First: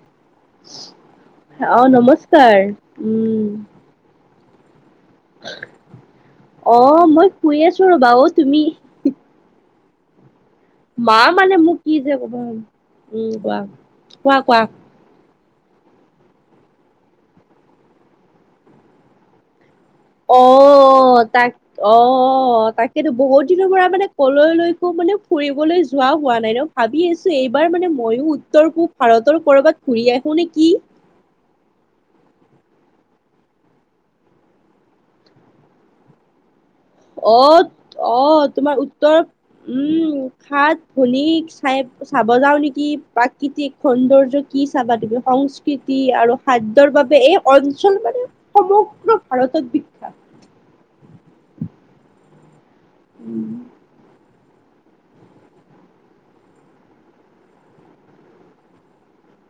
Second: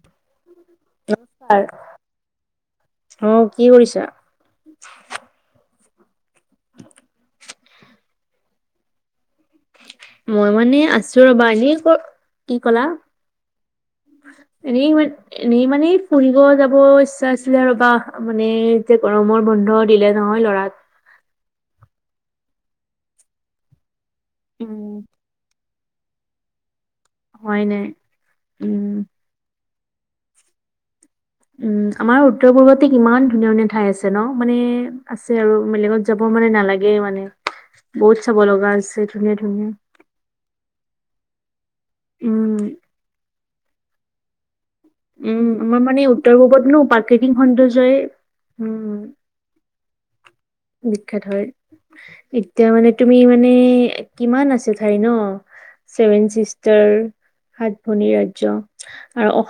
[inaudible] নমস্কাৰ অ নমস্কাৰ আহ উম কি কৰিছা অ মই শুই আছো ৰবা অ তুমি মই মানে মা আছো ৰবা মানে এনেই মোক ক কি যে ক'বা কি কলা উম কোৱা কোৱা কোৱা ন ম এনেই মানে ফুৰি গ যাব ইচ্ছা আছিলে ৰব মানে যেতি গৰমৰ বন্ধত দিলে নহয় অ ল'ৰাত তাক অ তাকেতো বহুত দিনৰ পৰা মানে কলৈলৈকো উম মানে ফুৰিবলৈ যোৱা হোৱা নাই ন ভাবি আছো হয় এইবাৰ নাই। মানে মইো উত্তৰ পূব উম। ভাৰতৰ কৰবাত ঘুৰি আহো নে কি উম আমাৰ উত্তৰ পূৰ্বতে কিমান ধুনীয়া ধুনীয়া ঠাই আছে ন মানে আছে আৰু বেলেগত যাব মানে নালাগে মানে অ অ বহুত চাব লগা তোমাৰ আছে উত্তৰ ধুনীয়া ধুনীয়া। উম খাত শনী চাই চাব যাওঁ উম নেকি প্ৰাকৃতিক সৌন্দৰ্য কি চাবা তুমি উম আমাৰ মানে সংস্কৃতি উত্তৰ আৰু পূৰ্বত নো খাদ্যয়ৰ বাবে প্ৰাকৃতিক এই সৌন্দৰ্যই অঞ্চল মানে উম সমগ্ৰ ভাৰত ত বিখ্যাত বিখ্যাত হয় এতিয়া মানে তুমি উম, মানে কিমান আছ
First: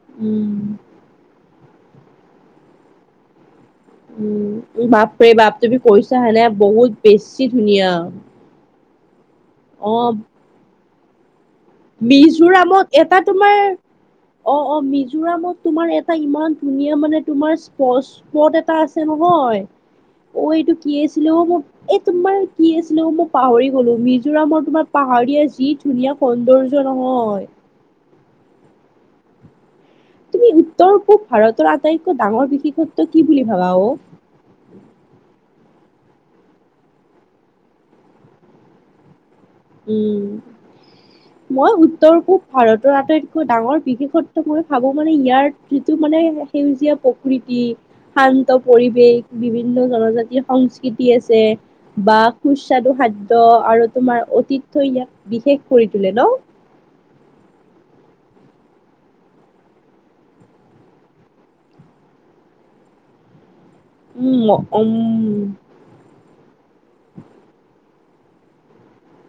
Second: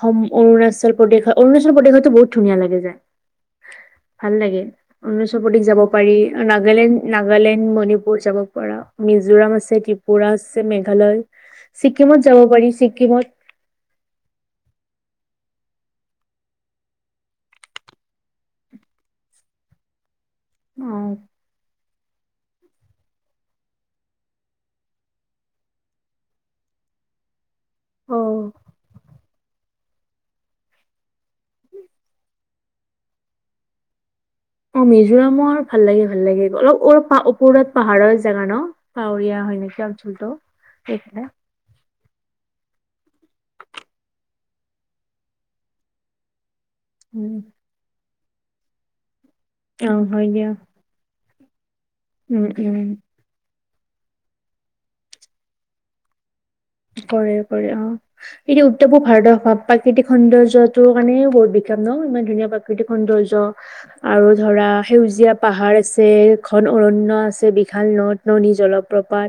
ভ অৰুণাচল প্ৰদেশ অৰুণাচল প্ৰদেশততো বহুত ধুনীয়া লাগে যায় ভাল লাগে উম, বাপৰে অৰুণাচল বাপ প্ৰদেশ তুমি যাব কৈছা পাৰি হেনে বহুত নাগালেণ্ড বেছি নাগালেণ্ড ধুনীয়া মণিপুৰ যাব পাৰা মিজোৰাম আছে অ'। ত্ৰিপুৰা আছে মেঘালয় ছিকিমত যাব পাৰি মিজোৰামত এটা ছিকিমত তোমাৰ অ অ মিজোৰামত তোমাৰ এটা ইমান ধুনীয়া মানে তোমাৰ স্প্পট এটা আছে নহয় অ এইটো কিিয়ছিলো মোৰ এ তোমাৰ কি আছিলো মই পাহৰি গলো মিজোৰামৰ তোমাৰ পাহাৰীয়া যি ধুনীয়া ধাৰ্য নহয় আহঁ তুমি উত্তৰ পূব ভাৰতৰ আটাইতকৈ ডাঙৰ বিশেষত্ব কি বুলি ভাবা অ অ মিজোৰামৰ ভাল লাগে ভাল লাগে অলপ ওপৰত পাহাৰৰ জোগা ন পাৱৰীয়া হয় নে কিাম চলটোো এইখে উৰকব ভাৰতৰ আটাইতকৈ ডাঙৰ বিশেষত্ব মই ভাবো মানে ইয়াৰ যিটো মানে সেউজীয়া উম প্ৰকৃতি শান্ত পৰিৱেশ বিভিন্ন অ হয় জনজাতিৰ দিয়া সংস্কৃতি আছে বা উম উম সুস্বাদু খাদ্য আৰু তোমাৰ তিটো ইয়াক বিশেষ কৰি তোলে ন কৰে কৰে অ এটোয়া উত্তৰ পূব ভাৰতৰ প্ৰাকৃতিক সৌন্দৰ্যটোৰ কাৰণে বহুত বিশেষ াম ন ইমান ধুনীয়া প্ৰাকৃতিক সৌন্দৰ্য আৰু উম ধৰা উম সেউজীয়া পাহাৰ আছে এ খন অৰণয় আছে বিশাল নদ টননী জলপ্ৰপাত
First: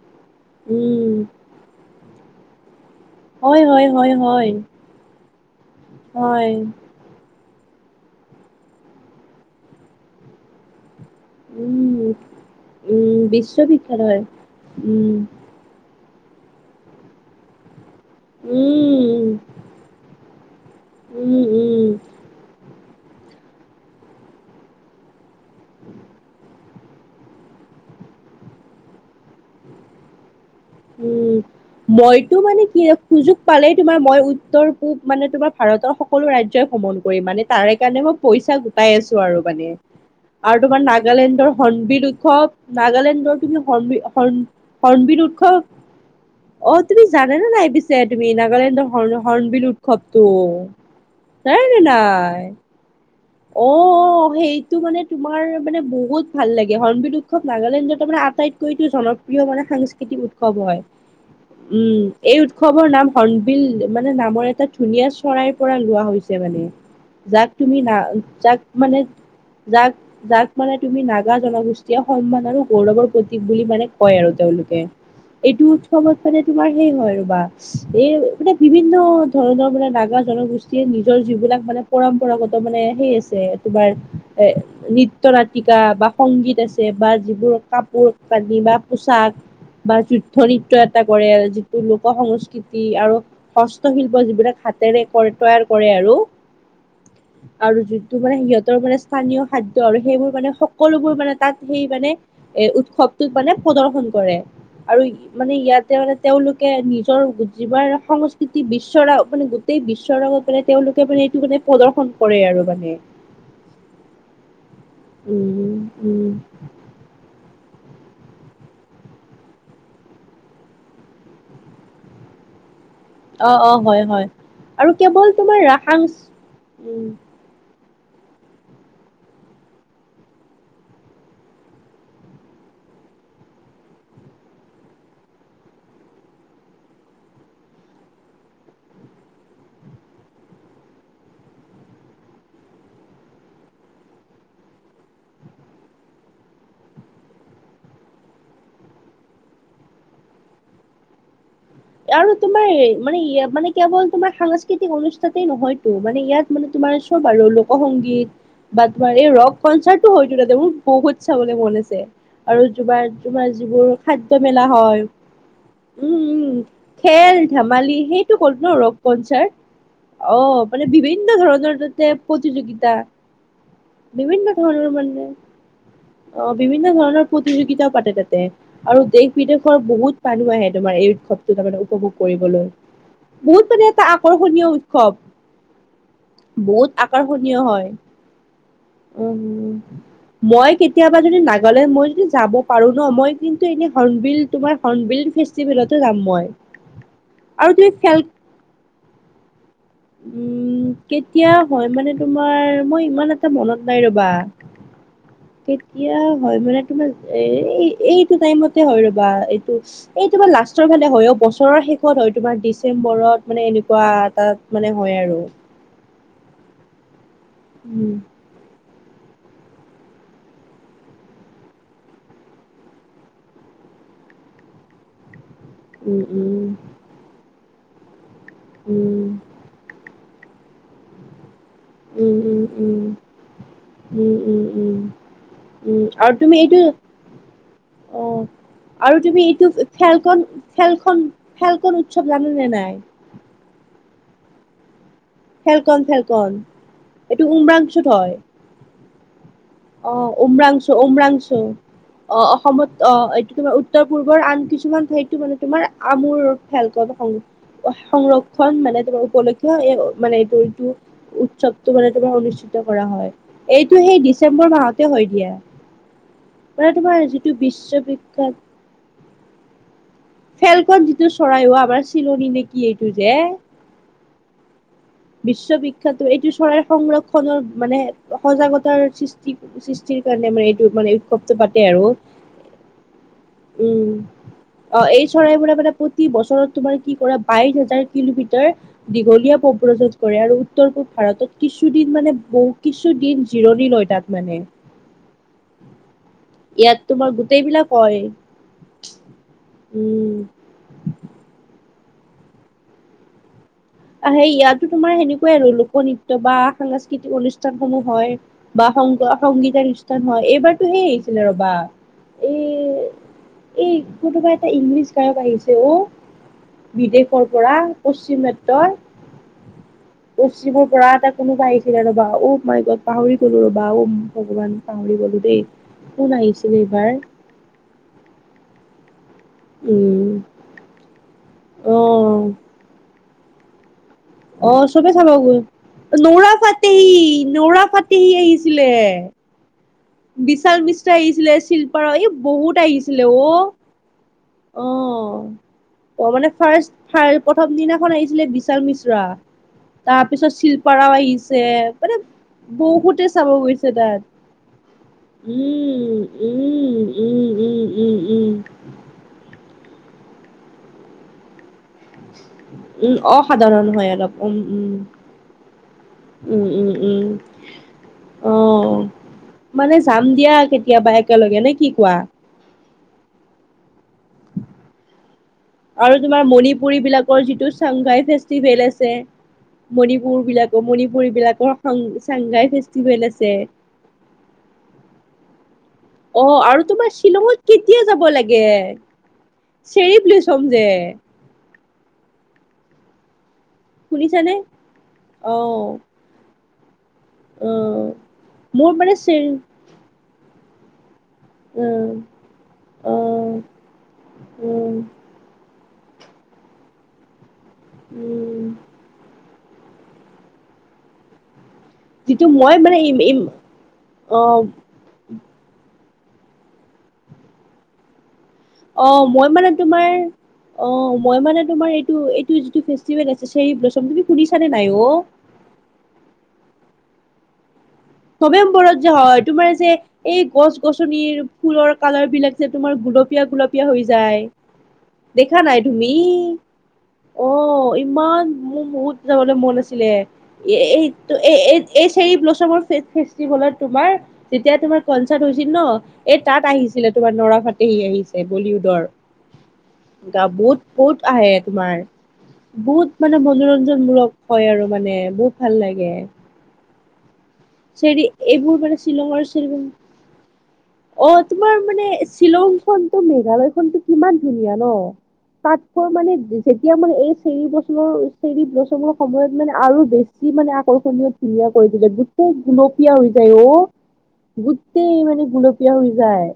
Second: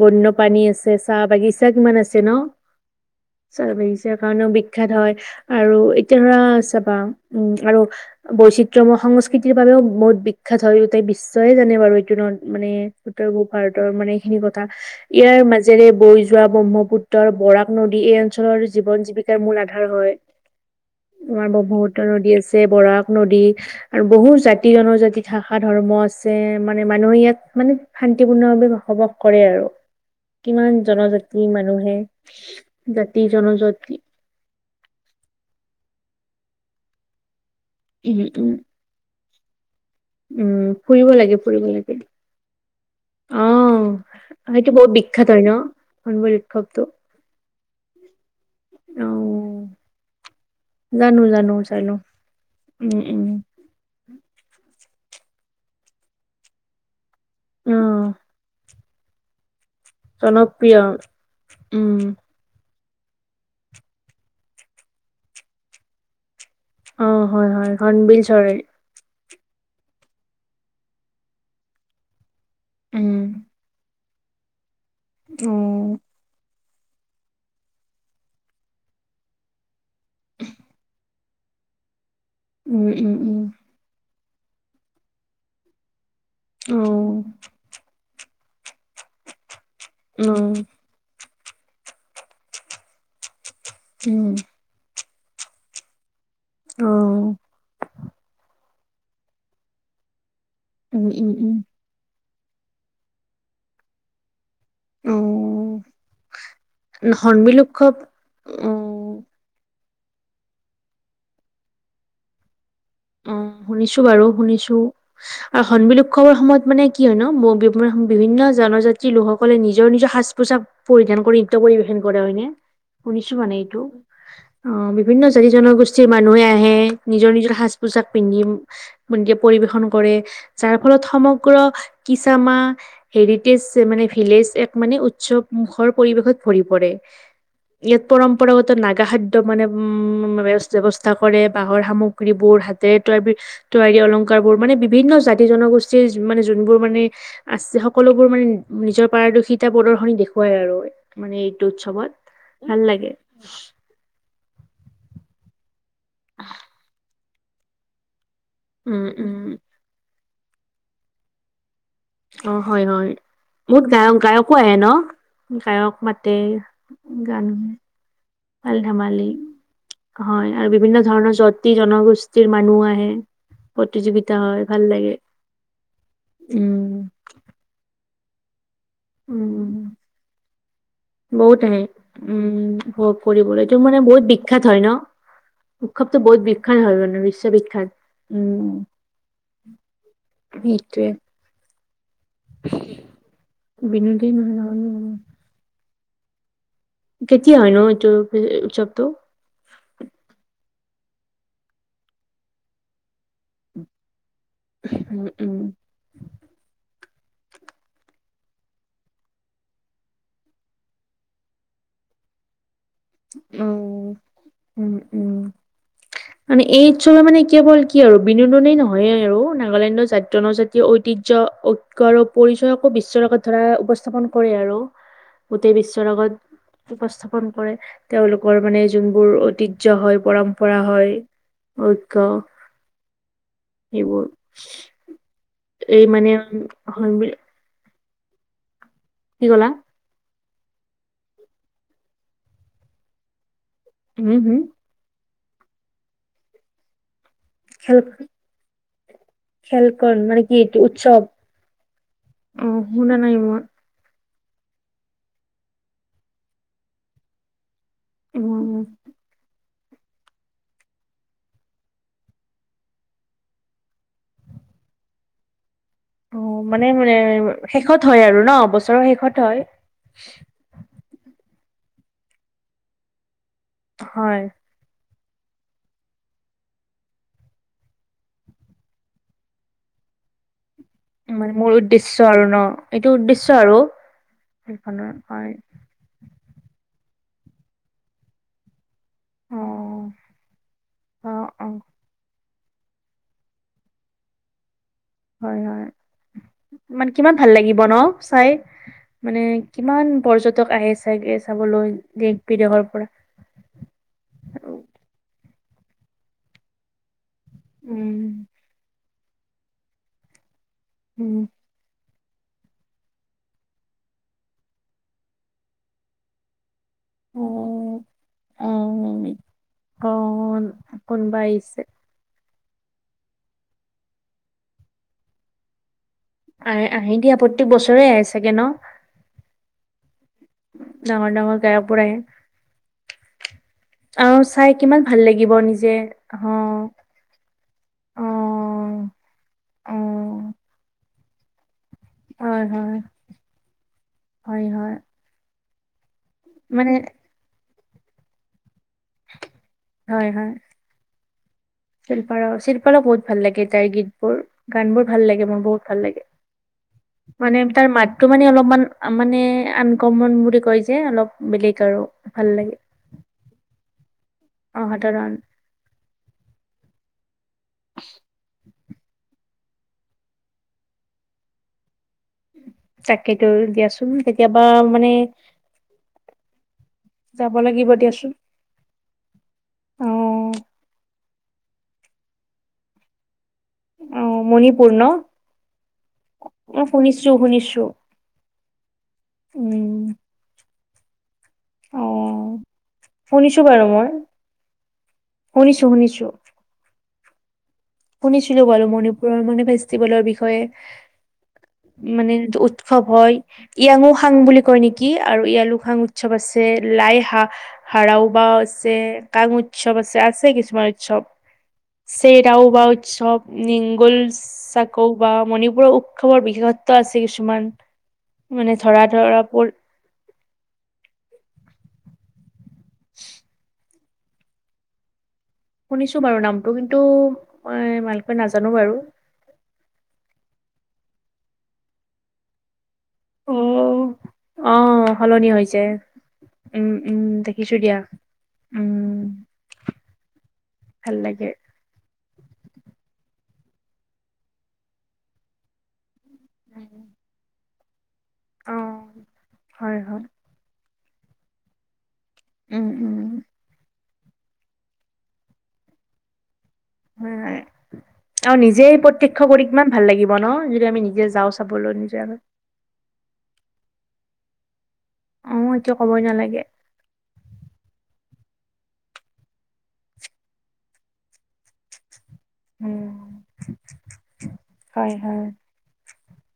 বন্যপাানী আছে উম চাহ বাগিছা কিমান আছে ন হয় হয় হয় বাগিছাৰ হয় কাৰণেও বিখ্যাত হয় আৰু এতিয়া ধৰা হয় চাবা উম আৰু বৈচিত্ৰময় সংস্কৃতিৰ বাবেও বহুত বিখ্য্াত হৈটাই নিশ্চয়ে জানে বাৰু উম এইটো নত মানে উম উত্তৰ পূব ভাৰতৰ বিশ্ববিখ্যাত মানে হয় এইখিনি কথা উম ইয়াৰ মাজেৰে ব যোৱা ব্ৰহ্মপুত্ৰৰ বৰাক নদী এই অঞ্চলৰ জীৱন উম জীৱিকাৰ মূল আধাৰ হয় উম আমাৰ উম বহুতৰ নদী আছে বৰাক নদী আৰু বহুত জাতি জনজাতি শাষা ধৰ্ম আছে মানে মানুহে ইয়াক মানে শান্তিপূৰ্ণভে বসবাস কৰে আৰু কিমান জনজাতি উম মানুহে মইতো মানে কি জাতি সুযোগ পালেই জনজাতি তোমাৰ মই উত্তৰ পূব মানে তোমাৰ ভাৰতৰ সকলো ৰাজ্ই ভ্ৰমণ কৰিম মানে তাৰে কাৰণে মই উম উম পইচা গোটাই আছো আৰু মানে উম আৰু তোমাৰ ফুৰিব লাগে নাগালেণ্ডৰ ফুৰিব লাগে হনবিখ নাগালেণ্ডৰ অ তুমি হাৰ্ণ বিল উৎসৱ হ বুলি অ তুমি জানে নে নাই পিছে তুমি নাগালেণ্ডৰ অ হৰ্ণবিল উৎসৱটো জানো জানো সেই তেনাই জানো নাই উম উম অ অ সেইটো মানে তোমাৰ মানে বহুত ভাল লাগে হৰণবিটো খুব অ নাগালেণ্ডত মানে আটাইতকৈতো জনপ্ৰিয় মানে সাংস্কৃতিক উৎসৱ জনপ্ৰিয় হয় উম এই উৎসৱ উৎসৱৰ নাম হনবিল মানে নামৰ এটা ধুনীয়া চৰাইৰ পৰা লোৱা হৈছে মানে অ যাক হয় হয় তুমি না হৰ্ণবিল চৰাই যাক মানে যাক যাক মানে তুমি নাগা জনগোষ্ঠীয়ে সন্মান আৰু গৌৰৱৰ উম প্ৰতীক বুলি মানে কয় আৰু তেওঁলোকে অ এইটো উৎসৱত মানে তোমাৰ সেই হয় ৰবা এই মানে বিভিন্ন ধৰণৰ মানে নাগা জনগোষ্ঠীয়ে নিজৰ জীৱন এইিলাক মানে পৰম্পৰাগত মানে উম সেই উম আছে উম তোমাৰ এ নৃত্য় নতিকা বা সংগীত অ আছে বা যিবোৰ কাপোৰ কানি বা পোচাক বা অ যুদ্ধ নৃত্য এটা কৰে যিটো লোক সংস্কৃতি আৰু হস্তশিল্প উম যিবিলাক হাতেৰে তৈয়াৰ কৰে আৰু আহ আৰু যোনটো মানে সিহঁতৰ মানে স্থানীয় খাদ্্য আৰু সেইবোৰ মানে উম সকলোবোৰ উম মানে উম তাত সেই মানে এ উৎসৱটোত মানে প্ৰদৰ্শন কৰে আৰু অ মানে ইয়াতে মানে তেওঁলোকে নিজৰ হৰ্ণবিল উৎসৱ যিবাৰ সংস্কৃতি অ বিশ্বৰা মানে গোটেই বিশ্বৰ লগত মানে তেওঁলোকে মানে এইটো মানে প্ৰদৰ্শন কৰে আৰু মানে অ শুনিছো বাৰু শুনিছো আৰু উম হণমিল উম উৎসৱৰ সময়ত মানে কি হয় ন বিভিন্ন জনজাতিৰ লোকসকলে নিজৰ নিজৰ সাজ পোছাক পৰিধান কৰি নৃত্য পৰিবেশন কৰে হয়নে শুনিছো অ মানে অ এইটো হয় হয় অ আৰু বিভিন্ন কেৱল জাতি তোমাৰ ৰাসাং জনগোষ্ঠীৰ মানুহে আহে উম নিজৰ নিজৰ শাজ পোজাক পিন্ধি পৰিবেশন কৰে যাৰ ফলত সমগ্ৰ কিচাামা হেৰিটেজ মানে ভিলেজ এক মানে উৎসৱমখৰ পৰিৱেশত ভৰি পৰে ইয়াত পৰম্পৰাগত নাগা খাদ্য মানে উম ব্ৱস্থা কৰে বাঁহৰ সামগ্ৰীবোৰ তয়াৰ তৈয়াৰী অলংকাৰ বোৰ মানে বিভিন্ন জাতি জনগোষ্ঠীৰ মানে যোনবোৰ মানে আছে সকলোবোৰ মানে নিজৰ পাৰদৰ্শিতা প্ৰদৰ্শনী দেখুৱাই আৰু মানে উৎসৱত আৰু তোমাৰ ভাল লাগে মানে মানে কেৱল তোমাৰ সাংস্কৃতিক অনুষ্ঠাতেই নহয়তো মানে ইয়াত মানে তোমাৰ চব আৰু লোক সংংগীত বা উম তোমাৰ এই উম ৰক কনচাৰ্ট হয় মোৰ বহুতছাব মন আছে অ আৰু হয় হয় জোমাৰ তোমাৰ বহুত যিবোৰ গায়ক খাদ্্য গায়কো মেলা আহে ন হয় গায়ক উম মাতে উম খেল গান ধেমালি সেইটো ক'লো ন খেল ৰক ধেমালি কনচাৰ্ হয় আহ আৰু মানে বিভিন্ন জাতি ধৰণৰ তাতে জনগোষ্ঠীৰ মানুহ প্ৰতিযোগিতা আহে প্ৰতিযোগিতা বিভিন্ন হয় ভাল ধৰণৰ লাগে মানে অ উম বিভিন্ন ধৰণৰ প্ৰতিযোগিতাও পাতে তাতে আৰু দেশ বিদেশৰ উম বহুত মানুহ আহে তোমাৰ এই উৎসৱ বহুত তাৰ আহে মানে উপভোগ কৰিবলৈ উম ভোগ কৰিবলৈ বহুত মানে এটা আকৰ্ষণীয় উৎসৱ উৎক্ষৱটোো বহুত বিখ্যাত হয়ান বিশ্ব বিখ্যাত উম উ মই সেইটোৱে কেতিয়াবা যদি নাগালেণ্ড মই যাব পাৰো ন মই কিন্তু এনেন বিনোদী বিিল তোমাৰ হন বিিল ফেষ্টিভেল যাম মই কেতিয়া আৰু হয় ন তুমি এইটো খেল উ চবটো উম কেতিয়া হয় মানে তোমাৰ মই ইমান মনত নাই ৰবা উম উম কেতিয়া হয় মানে তোমাৰ এ এইটো টাইমতে হয় ৰ'বা এইটো এইটোমাৰ লাষ্টৰ ফালে হয় বছৰৰ শেষত হয় তোমাৰ ডিচেম্বৰত মানে উম এনেকুৱা এাত মানে উম হয় উম আৰু মানে এই চল মানে কেৱল কি উম আৰু বিনোদনেই নহয় নয়ে আৰু নাগালেণ্ডৰ জনজাতীয় ঐতিহ্্য ঐক্ আৰু পৰিচয়কো বিশ্বৰেগত ধৰা উপস্থাপন কৰে আৰু গোটেই বিশ্বৰ উম আগত উম উপস্থাপন কৰে তেওঁলোকৰ মানে উম যোনবোৰ ঐতিহ্্য হয় পৰম্পৰা হয় ঐক্য উম উম উম সেইবোৰ উম উম উম উম এই মানে আৰু তুমি এইটো হয় বুলি অ আৰু তুমি কি এইটো ক'লা খেলখন খেলখন খেলখন উৎসৱ জানে নে নাই উম হম ফেলকন ফেলকন এইটো খেল উমৰাংচুত হয় অ খেলকণ মানে কি এইটো উমৰাংচু উৎসৱ উমৰাংচু অ অসমত অ শুনা নাই এইটো মই তোমাৰ উত্তৰ পূৰ্বৰ আন কিছুমান ঠাইতো মানে তোমাৰ আমুৰ ভেল ক সং সংৰক্ষণ উম। মানে তোমাৰ উপলক্ষ এই মানে এইটো এইটো উৎসৱটো মানে তোমাৰ অনুষ্ঠিত কৰা হয় এইটো সেইশ ডিচেম্বৰ মাহতে হৈ দিয়ে অ মানে মানে শেষত হয় আৰু বিশ্ববিখ্যাত ন বছৰৰ শেষত হয় ফেলকন যিটো চৰাইও আমাৰ চিলনিী নেকি এইটো যে হয় বিশ্ববিখ্যাত এইটো চৰাইৰ সংৰক্ষণৰ মানে সজাগতাৰ সৃষ্টি সৃষ্টি কাৰণে মানে এইটো মানে উৎসৱটো মোৰ পাতে আৰু উদ্দেশ্য ন এইটো উদ্দেশ্য আৰু উম অ সেইখনৰ এই হয় চৰাইবোৰে মানে প্ৰতি বছৰত তোমাৰ কি কৰা বাইশ হাজাৰ কিলোমিটাৰ দীঘল অ প্ৰজুত কৰে আৰু উত্তৰ পূব অ ভাৰতত অ কিছুদিন মানে বহু কিছু দিন জিৰণি লয় তাত মানে হয় হয় ইয়াত মানে তোমাৰ কিমান ভাল লাগিব গোটেইবিলাক ন হয় চাই মানে কিমান উম পৰ্যটক আহে চাগে চাবলৈ দেশ বিদেশৰ পৰা আহ সে ইয়াতো তোমাৰ সেনেকুৱাই আৰু লোক নৃত্য বা সাংস্কৃতিক অনুষ্ঠানসমোনো উম হয় বা সং সংগীতৰ অনুষ্ঠান হয় এইবাৰ সেই উম আহিছিলে ৰবা এ এই কতোবা এটা ইংলিছ গাৰপ আহিছে অ বিদেশৰ পৰা অ পশ্চিম তই অ অ', কচিবোৰ পৰা এটা কোনোবা আহিছে। আহিছিল ৰ বা মাই গত পাহৰি গ'লো ৰ'বা ওম ভগৱান পাহৰি গ'লো দেই কোন আহিছিলে আহ, এইবাৰ আহি দিয়া প্ৰত্যেক বছৰে আহি চাগে ন উম ডাঙৰ-ডাঙৰ অ গায়াপোৰ আহে, আৰু চাই অ, কিমান চবে ভাল খাব লাগিব গৈ নিজে নৌৰা অ', ফাটহি নৌৰা ফাটেহি আহিছিলে। অ', এ অ', বিশাল মিশ্ৰ আহিছিলে। শিল্পাৰ এই বহুত আহিছিলে অ অ হয়-হয় অ, মানে ফাৰ্ষ প্ৰথম দিনাখন আহিছিলে। বিশাল মিশ্ৰ তাৰপিছত শিল্পাৰৱাইচ শিল্পা শিল্পাৰও বহুত ভাল লাগে তাইৰ গৈছে তাত গীতবোৰ গান বোৰ ভাল লাগে মোৰ বহুত ভাল উম লাগে উম উম মানে উম তাৰ উম মাতটো মানে উম অলপমান মানে আনকমন বুলি কয় যে অলপ বেলেগ আৰু ভাল লাগে উম অসাধাৰণ হয়। অলপ উম-উম অসাধাৰণ উম-উম-উম আহ মানে যাম দিয়া কেতিয়াবা একেলগে নে কি কোৱা চাকিটো দিয়াচোন কেতিয়াবা মানে আৰু তোমাৰ মণিপুৰী বিলাকৰ যাব যিটো লাগিব চাংগাই দিয়াচোন ফেচতীভেল আছে। মণিপুৰ অ'। বিলাকৰ মণিপুৰ বিলাকৰং চাংগাই ফেষ্টিভেল আছে। অ মণিপুৰ ন। অ আৰু তোমাৰ শুনিছো শ্বিলঙত শুনিছো কেতিয়া যাব লাগে উম, চেৰিপ বুলোচম যে। এই। অ শনি। খুনিছো বাৰু মই শুনিছানে? অ' শুনিছো-শুনিছো। অ' শুনিছিলো বাৰু মোৰ মণিপুৰৰ চেৰি মানে ফেষ্টিভেলৰ বিষয়ে অ' মানে উৎসৱ হয় অ' য়াংঙো সাং বুলি কয় উম নেকি আৰু ইয়ালু- কাং উৎসৱ আছে লাই হা হাৰাও বা উম আছে কাং উ- উৎসৱ আছে আছে কিছুমান উৎসৱ যিটো সেৰাওউ- মই ৱাই মানে উৎসৱ নিংগল অ' চাাকো- বা মণিপুৰৰ উৎসৱৰ বিশেষত্ব আছে কিছুমান। মানে ধৰা অ ধৰা মই পৰ মানে তোমাৰ অ মই মানে তোমাৰ এইটো। যিটো ফেষ্টিভেল আছে সেইৰী ব্লচম তুমি খুনি চানে নাই অ- শুনিছো বাৰু নামটো কিন্তু। মই ভালকৈ নাজানো নৱেম্বৰত বাৰু। যে হয় তোমাৰ যে এই গছ গছনিৰ ফুলৰ কালাৰ বিলাক যে তোমাৰ। গুলপীয়া গুলপীয়া হৈ অ', যায় অ', সলনি দেখা নাই হৈছে তুমি। উম, উম, অ, দেখিছো দিয়া ইমান মোৰ বহুত উম, যাবলৈ মন আছিলে। এ ভাল এইটো লাগে। এ এই ফেভেলত তোমাৰ যেতিয়া তোমাৰ কনচাৰ্ট হৈছিল। ন এই তাত আহিছিলে তোমাৰ নৰাফাটহি আহিছে বলিউডৰ অ', হয়, হয়, গ বহুত বহুত আহে তোমাৰ উম, বহুত উম, মানে মনোৰঞ্জন মূলক হয় আৰু মানে বহুত ভাল লাগে। হয়, চেৰি আৰু এইবোৰ মানে নিজেই শ্বিলঙৰ প্ৰত্যক্ষ কৰি চেৰি কিমান ভাল লাগিব ন আমি নিজে অ যাওঁ তোমাৰ চাবলৈ মানে নিজে আৰু। শ্বিলং খ তো মেঘালয় খতো কিমান ধুনীয়া ন অ', এইটো তাতকৈ ক'বই মানে নালাগে যেতিয়া মানে এই চৰি বছৰৰ প লচঙৰ সময়ত মানে আৰু বেছি মানে আকৰ্ষণীয় ধুনীয়া কৰি তো গোই গলপীয়া হৈ উম, যায় অ হয়, গোটেই মানে হয়, গুলপীয়া হৈ যায়।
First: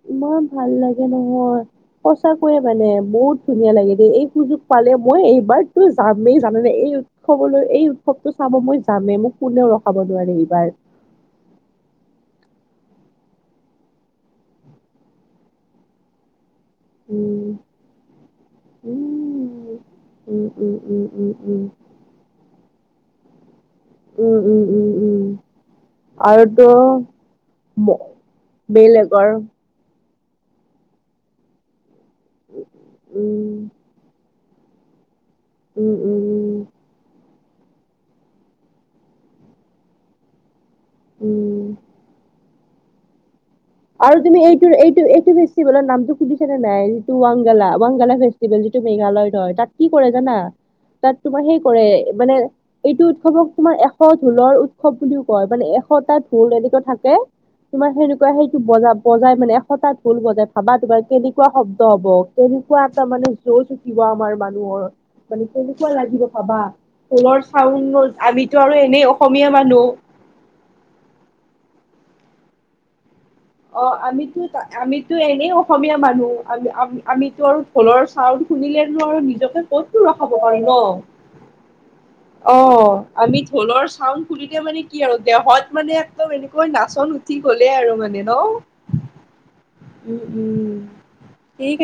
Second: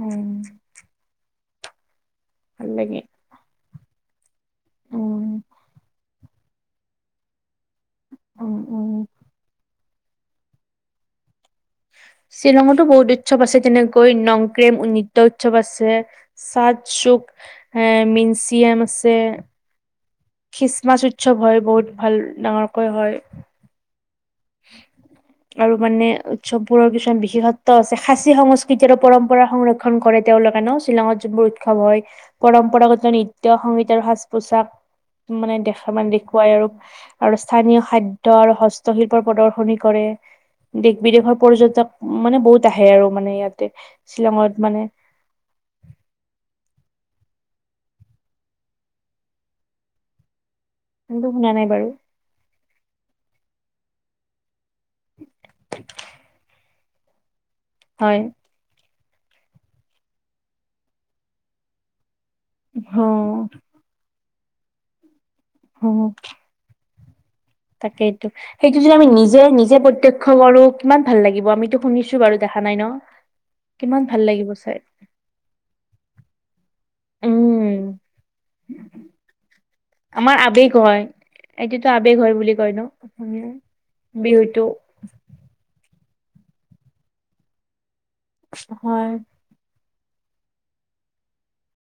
উম, ইমান ভাল লাগে নহয়। সঁচাকৈয়ে ভাল মানে লাগে বহুত ধুনীয়া লাগে দ এই সুযোগ পালে মই উম, এইবাৰতো যাম। মেই জানে নে এই উৎসৱলৈ এই উৎসৱতটো উম, চাব মই উম। জামে মোক কোনেও ৰ খাব নোৱাৰে এইবাৰ শ্বিলঙতো বহুত উৎসৱ আছে যেনেকৈ নংক্ৰেম নৃত্য উৎসৱ আছে। চাদ চুক উম, এ মিনচিয়াম আছে উম, উম, উম, উম, খ্ৰীষ্টমাচ উম, উৎসৱ উম। হয় বহুত ভাল ডাঙৰকৈ হয় উম উম উম আৰু মানে আৰুতো উৎসৱবোৰৰ কিছুমান বিশেষত্ব আছে ম- সাঁচী সংস্কৃতি আৰু বেলেগৰ পৰম্পৰা সংৰক্ষণ কৰে তেওঁলোকে ন শ্বিলঙত যোনবোৰ উৎসৱ হয় পৰম্পৰাগত উম, নৃত্য সংগীত আৰু পোচাক মানে উম, দেখা মানে উম, দেখুৱাই উম, আৰু আৰু স্থানীয় খাদ্য আৰু হস্তশিল্প প্ৰদৰ্শনী কৰে দেশ বিদেশৰ উম। পৰ্যটক মানে বহুত আহে আৰু মানে ইয়াত আৰু তুমি এইটো এইটো এইটো বেছি বলা নামটো শুনিছা নে নাই ৱাংগালা ৱাংগালা ফেষ্টিভেল যিটো মেঘালয়ত হয় তাত কি কৰে জানা তাত কিন্তু তোমাৰ শুনা সেই নাই কৰে বাৰু মানে এইটো উৎসৱক তোমাৰ এশ ঢোলৰ উৎসৱ বুলিও কয় মানে এশটা ঢোল এনেকুৱা থাকে তোমাৰ হয় সেনেকুৱা সেই বজা বজাই মানে এশটা ঢোল বজাই ভাবা তোমাৰ কেনেকুৱা শব্দ হ'ব কেনেকুৱা এটা অ মানে জজ উঠিব আমাৰ মানুহৰ মানে কেনেকুৱা লাগিব ভাবা ঢোলৰ চাউণ্ড তাকেই টো আমিতো সেইটো আৰু যদি আমি এনেই নিজে অসমীয়া নিজে মানুহ প্ৰত্যক্ষ কৰো কিমান ভাল লাগিব আমিতো শুনিছো বাৰু দেখা নাই ন অ কিমান ভাল আমিতো লাগিব চাই আমিতো এনেই অসমীয়া মানুহ আমি আমিতো আৰু উম ঢোলৰ চাউন শুনিলেনো আৰু নিজকে ক'তটো আমাৰ ৰখাব পাৰিম আৱেগ ন হয় এইটোতো আৱেগ হয় বুলি অ কয় ন আমি অসমীয়াৰ ঢোলৰ চাউম শুনিলে বিহুটো মানে কি আৰু দেহত মানে একদম এনেকুৱা নাচন উঠি গ'লে আৰু মানে ন হয় উম উম ঠিক আছে